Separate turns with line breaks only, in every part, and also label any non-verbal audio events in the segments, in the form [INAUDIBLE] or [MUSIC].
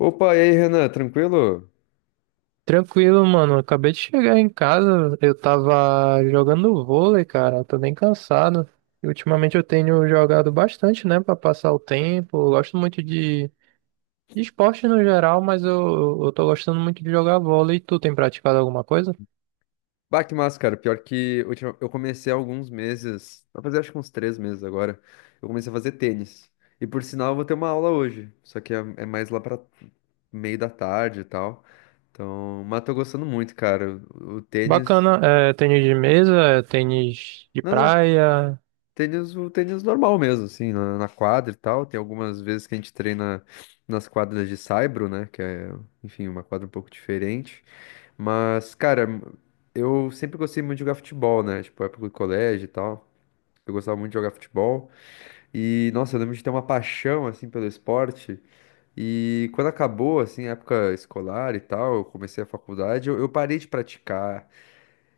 Opa, e aí, Renan, tranquilo?
Tranquilo, mano. Acabei de chegar em casa. Eu tava jogando vôlei, cara. Eu tô bem cansado. E ultimamente eu tenho jogado bastante, né, pra passar o tempo. Eu gosto muito de esporte no geral, mas eu tô gostando muito de jogar vôlei. Tu tem praticado alguma coisa?
Bah, que massa, cara. Eu comecei há alguns meses, vai fazer acho que uns três meses agora, eu comecei a fazer tênis. E por sinal, eu vou ter uma aula hoje, só que é mais lá pra meio da tarde e tal. Então, mas tô gostando muito, cara. O tênis.
Bacana. É, tênis de mesa, é, tênis de
Não, não,
praia.
tênis, o tênis normal mesmo, assim, na quadra e tal. Tem algumas vezes que a gente treina nas quadras de saibro, né? Que é, enfim, uma quadra um pouco diferente. Mas, cara, eu sempre gostei muito de jogar futebol, né? Tipo, época do colégio e tal. Eu gostava muito de jogar futebol. E, nossa, eu lembro de ter uma paixão, assim, pelo esporte. E quando acabou, assim, a época escolar e tal, eu comecei a faculdade, eu parei de praticar.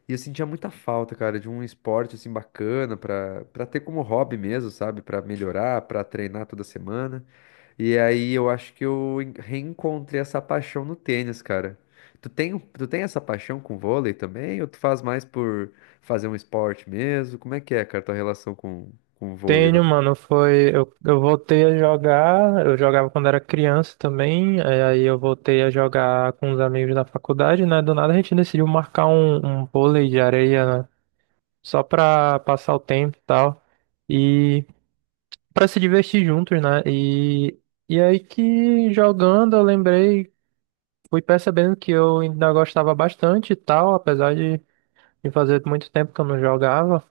E eu sentia muita falta, cara, de um esporte assim bacana pra para ter como hobby mesmo, sabe? Pra melhorar, pra treinar toda semana. E aí eu acho que reencontrei essa paixão no tênis, cara. Tu tem, tu tem essa paixão com vôlei também? Ou tu faz mais por fazer um esporte mesmo? Como é que é, cara, tua relação com o vôlei, né?
Tenho, mano, foi. Eu voltei a jogar, eu jogava quando era criança também, é, aí eu voltei a jogar com os amigos da faculdade, né? Do nada a gente decidiu marcar um vôlei de areia, né? Só pra passar o tempo e tal. E pra se divertir juntos, né? E aí que jogando eu lembrei, fui percebendo que eu ainda gostava bastante e tal, apesar de fazer muito tempo que eu não jogava.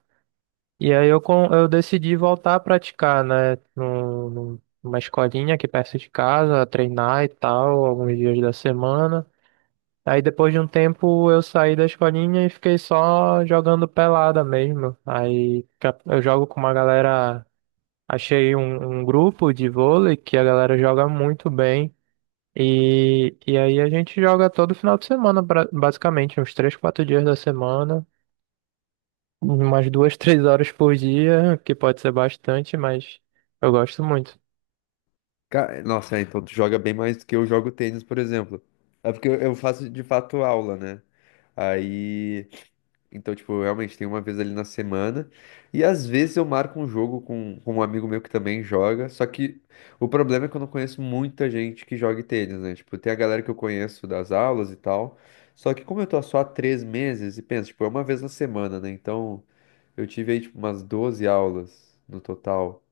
E aí eu, eu decidi voltar a praticar, né? Numa escolinha aqui perto de casa, treinar e tal, alguns dias da semana. Aí depois de um tempo eu saí da escolinha e fiquei só jogando pelada mesmo. Aí eu jogo com uma galera, achei um grupo de vôlei que a galera joga muito bem. E aí a gente joga todo final de semana, basicamente, uns 3, 4 dias da semana. Umas duas, [LAUGHS] 3 horas por dia, que pode ser bastante, mas eu gosto muito.
Nossa, é, então tu joga bem mais do que eu jogo tênis, por exemplo. É porque eu faço de fato aula, né? Aí. Então, tipo, realmente tem uma vez ali na semana. E às vezes eu marco um jogo com um amigo meu que também joga. Só que o problema é que eu não conheço muita gente que jogue tênis, né? Tipo, tem a galera que eu conheço das aulas e tal. Só que como eu tô só há três meses, e pensa, tipo, é uma vez na semana, né? Então eu tive aí, tipo, umas 12 aulas no total.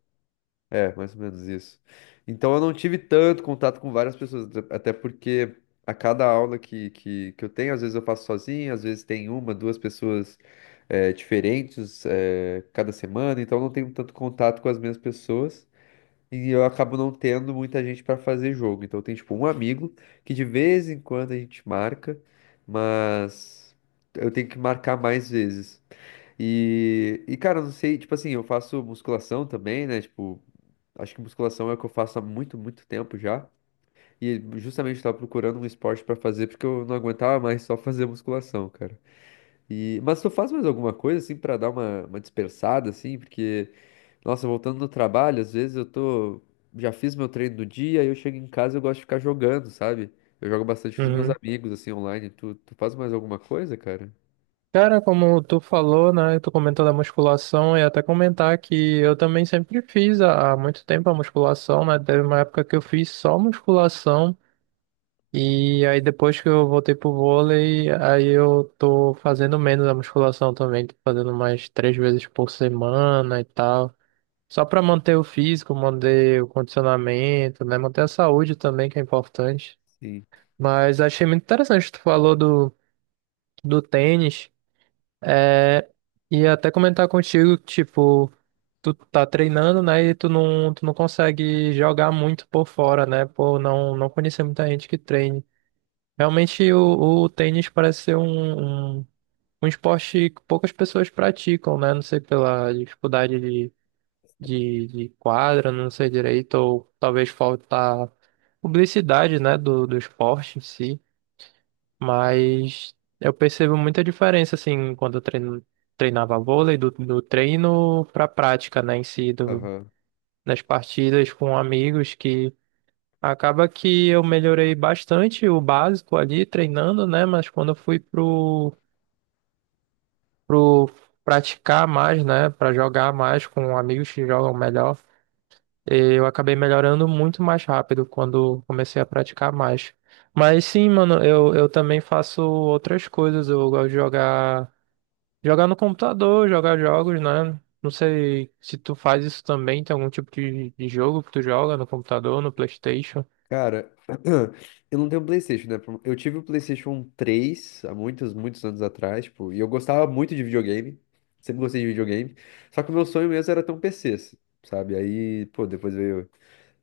É, mais ou menos isso. Então eu não tive tanto contato com várias pessoas, até porque a cada aula que eu tenho, às vezes eu faço sozinho, às vezes tem uma, duas pessoas diferentes, cada semana, então eu não tenho tanto contato com as mesmas pessoas e eu acabo não tendo muita gente para fazer jogo. Então tem tipo um amigo que de vez em quando a gente marca, mas eu tenho que marcar mais vezes. E cara, eu não sei, tipo assim, eu faço musculação também, né? Tipo. Acho que musculação é o que eu faço há muito, muito tempo já. E justamente estava procurando um esporte para fazer porque eu não aguentava mais só fazer musculação, cara. Mas tu faz mais alguma coisa assim para dar uma dispersada assim, porque nossa, voltando no trabalho, às vezes eu tô já fiz meu treino do dia, aí eu chego em casa e eu gosto de ficar jogando, sabe? Eu jogo bastante com os meus
Uhum.
amigos assim online. Tu faz mais alguma coisa, cara?
Cara, como tu falou, né? Tu comentou da musculação e até comentar que eu também sempre fiz há muito tempo a musculação, né? Teve uma época que eu fiz só musculação e aí depois que eu voltei pro vôlei, aí eu tô fazendo menos a musculação também, tô fazendo mais 3 vezes por semana e tal. Só pra manter o físico, manter o condicionamento, né? Manter a saúde também, que é importante.
Sim.
Mas achei muito interessante, tu falou do tênis. É, e até comentar contigo, tipo, tu tá treinando, né? E tu não consegue jogar muito por fora, né? Por não, não conhecer muita gente que treine. Realmente o tênis parece ser um esporte que poucas pessoas praticam, né? Não sei pela dificuldade de quadra, não sei direito, ou talvez falta publicidade, né? Do esporte em si. Mas eu percebo muita diferença, assim, quando eu treino, treinava vôlei, do treino pra prática, né, em si, do,
Aham.
das partidas com amigos, que acaba que eu melhorei bastante o básico ali, treinando, né, mas quando eu fui pro, pro praticar mais, né, pra jogar mais com amigos que jogam melhor, eu acabei melhorando muito mais rápido quando comecei a praticar mais. Mas sim, mano, eu também faço outras coisas, eu gosto de jogar. Jogar no computador, jogar jogos, né? Não sei se tu faz isso também, tem algum tipo de jogo que tu joga no computador, no PlayStation.
Cara, [CLEARS THROAT] eu não tenho PlayStation, né? Eu tive o PlayStation 3 há muitos, muitos anos atrás, tipo, e eu gostava muito de videogame. Sempre gostei de videogame. Só que o meu sonho mesmo era ter um PC, sabe? Aí, pô,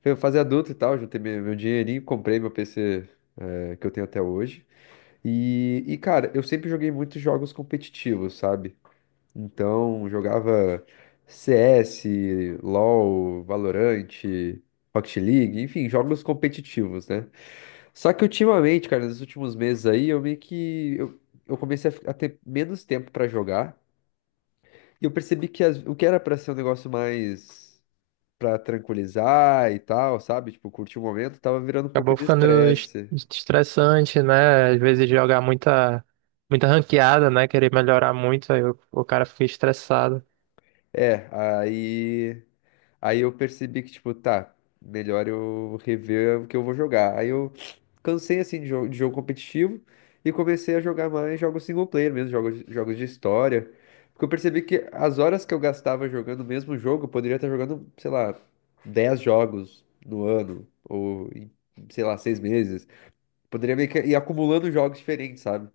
veio fazer adulto e tal, juntei meu dinheirinho, comprei meu PC, que eu tenho até hoje. E cara, eu sempre joguei muitos jogos competitivos, sabe? Então, jogava CS, LoL, Valorant, Rocket League, enfim, jogos competitivos, né? Só que ultimamente, cara, nos últimos meses aí, eu meio que eu comecei a ter menos tempo pra jogar e eu percebi que o que era pra ser um negócio mais pra tranquilizar e tal, sabe? Tipo, curtir o momento, tava virando um pouco
Acabou
de
ficando
estresse.
estressante, né? Às vezes jogar muita, muita ranqueada, né? Querer melhorar muito, aí o cara fica estressado.
É, aí. Aí eu percebi que, tipo, tá, melhor eu rever o que eu vou jogar. Aí eu cansei, assim, de jogo competitivo e comecei a jogar mais jogos single player mesmo, jogos de história. Porque eu percebi que as horas que eu gastava jogando o mesmo jogo, eu poderia estar jogando, sei lá, 10 jogos no ano, sei lá, 6 meses. Poderia meio que ir acumulando jogos diferentes, sabe?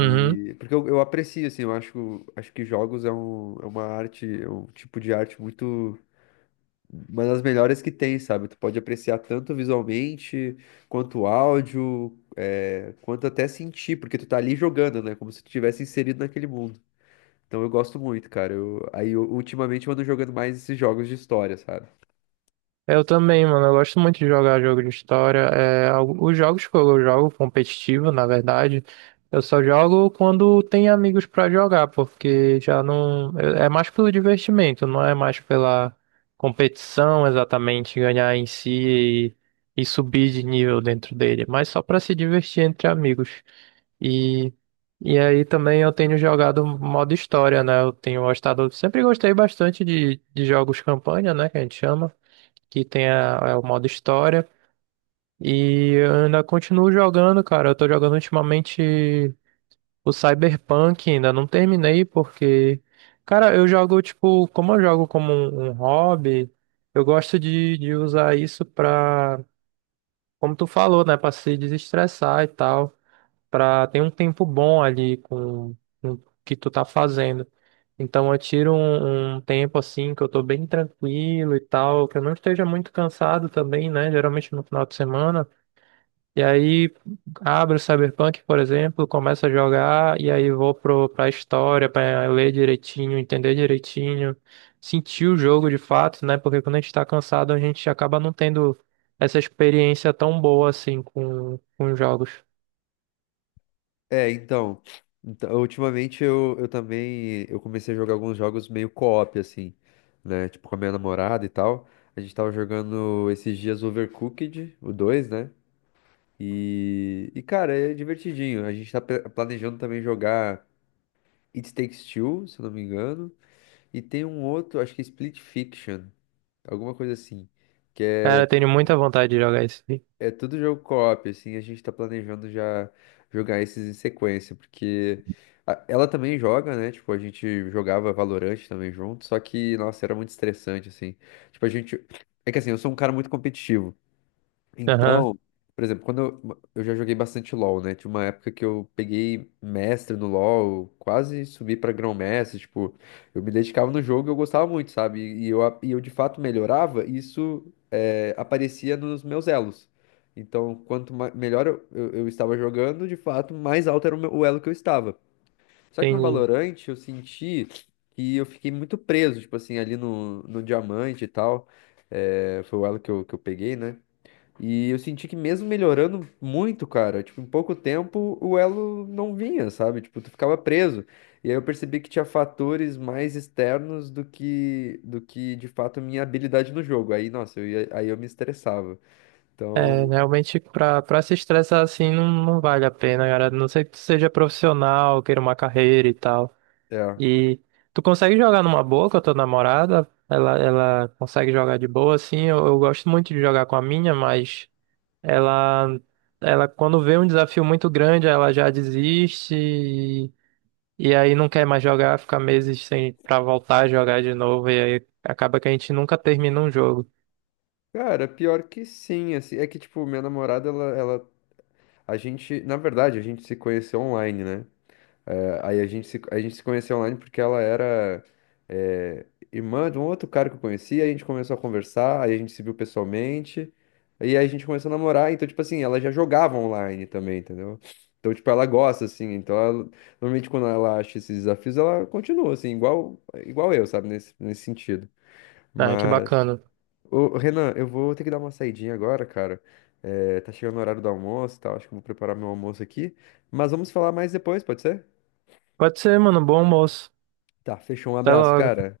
Uhum.
porque eu aprecio, assim, acho que jogos é uma arte, é um tipo de arte muito. Uma das melhores que tem, sabe? Tu pode apreciar tanto visualmente, quanto áudio, é, quanto até sentir, porque tu tá ali jogando, né? Como se tu tivesse inserido naquele mundo. Então eu gosto muito, cara. Ultimamente eu ando jogando mais esses jogos de história, sabe?
Eu também, mano. Eu gosto muito de jogar jogo de história. É, os jogos que eu jogo competitivo, na verdade, eu só jogo quando tem amigos pra jogar, porque já não. É é mais pelo divertimento, não é mais pela competição exatamente, ganhar em si e subir de nível dentro dele, mas só pra se divertir entre amigos. E, e aí também eu tenho jogado modo história, né? Eu tenho gostado, sempre gostei bastante de jogos campanha, né? Que a gente chama que tem é o modo história. E eu ainda continuo jogando, cara. Eu tô jogando ultimamente o Cyberpunk, ainda não terminei, porque, cara, eu jogo, tipo, como eu jogo como um hobby, eu gosto de usar isso pra, como tu falou, né, pra se desestressar e tal para ter um tempo bom ali com o que tu tá fazendo. Então eu tiro um tempo assim que eu tô bem tranquilo e tal, que eu não esteja muito cansado também, né? Geralmente no final de semana. E aí abro o Cyberpunk, por exemplo, começo a jogar e aí vou pro, pra história, pra ler direitinho, entender direitinho, sentir o jogo de fato, né? Porque quando a gente tá cansado, a gente acaba não tendo essa experiência tão boa assim com os jogos.
É, então, então, ultimamente eu também eu comecei a jogar alguns jogos meio co-op, assim, né? Tipo, com a minha namorada e tal. A gente tava jogando esses dias Overcooked, o 2, né? E cara, é divertidinho. A gente tá planejando também jogar It Takes Two, se eu não me engano. E tem um outro, acho que é Split Fiction, alguma coisa assim.
Cara, eu tenho muita vontade de jogar isso aí.
É tudo jogo co-op, assim, a gente tá planejando já jogar esses em sequência, porque ela também joga, né? Tipo, a gente jogava Valorant também junto, só que, nossa, era muito estressante, assim. Tipo, a gente. É que assim, eu sou um cara muito competitivo.
Aham,
Então, por exemplo, quando eu já joguei bastante LoL, né? Tinha uma época que eu peguei mestre no LoL, quase subi pra grão-mestre, tipo, eu me dedicava no jogo e eu gostava muito, sabe? E e eu de fato melhorava, e isso é, aparecia nos meus elos. Então, quanto melhor eu estava jogando, de fato, mais alto era o elo que eu estava. Só que no
entendi.
Valorant eu senti que eu fiquei muito preso, tipo assim, ali no diamante e tal. É, foi o elo que eu peguei, né? E eu senti que mesmo melhorando muito, cara, tipo, em pouco tempo o elo não vinha, sabe? Tipo, tu ficava preso. E aí eu percebi que tinha fatores mais externos do que de fato minha habilidade no jogo. Aí, nossa, aí eu me estressava.
É,
Então,
realmente, pra, pra se estressar assim, não, não vale a pena, cara. A não ser que tu seja profissional, queira uma carreira e tal.
é.
E tu consegue jogar numa boa com a tua namorada? Ela consegue jogar de boa, assim. Eu gosto muito de jogar com a minha, mas ela, ela quando vê um desafio muito grande, ela já desiste e aí não quer mais jogar, fica meses sem pra voltar a jogar de novo. E aí acaba que a gente nunca termina um jogo.
Cara, pior que sim, assim, é que tipo, minha namorada ela, a gente se conheceu online, né? Aí a gente se conheceu online porque ela era eh, irmã de um outro cara que eu conheci, aí a gente começou a conversar, aí a gente se viu pessoalmente, e aí a gente começou a namorar, então, tipo assim, ela já jogava online também, entendeu? Então, tipo, ela gosta, assim, então normalmente quando ela acha esses desafios, ela continua, assim, igual eu, sabe, nesse sentido.
Ah, que
Mas,
bacana.
ô, Renan, eu vou ter que dar uma saidinha agora, cara. Tá chegando o horário do almoço e tal, acho que eu vou preparar meu almoço aqui. Mas vamos falar mais depois, pode ser?
Pode ser, mano. Bom almoço.
Tá, fechou. Um
Até
abraço,
logo.
cara.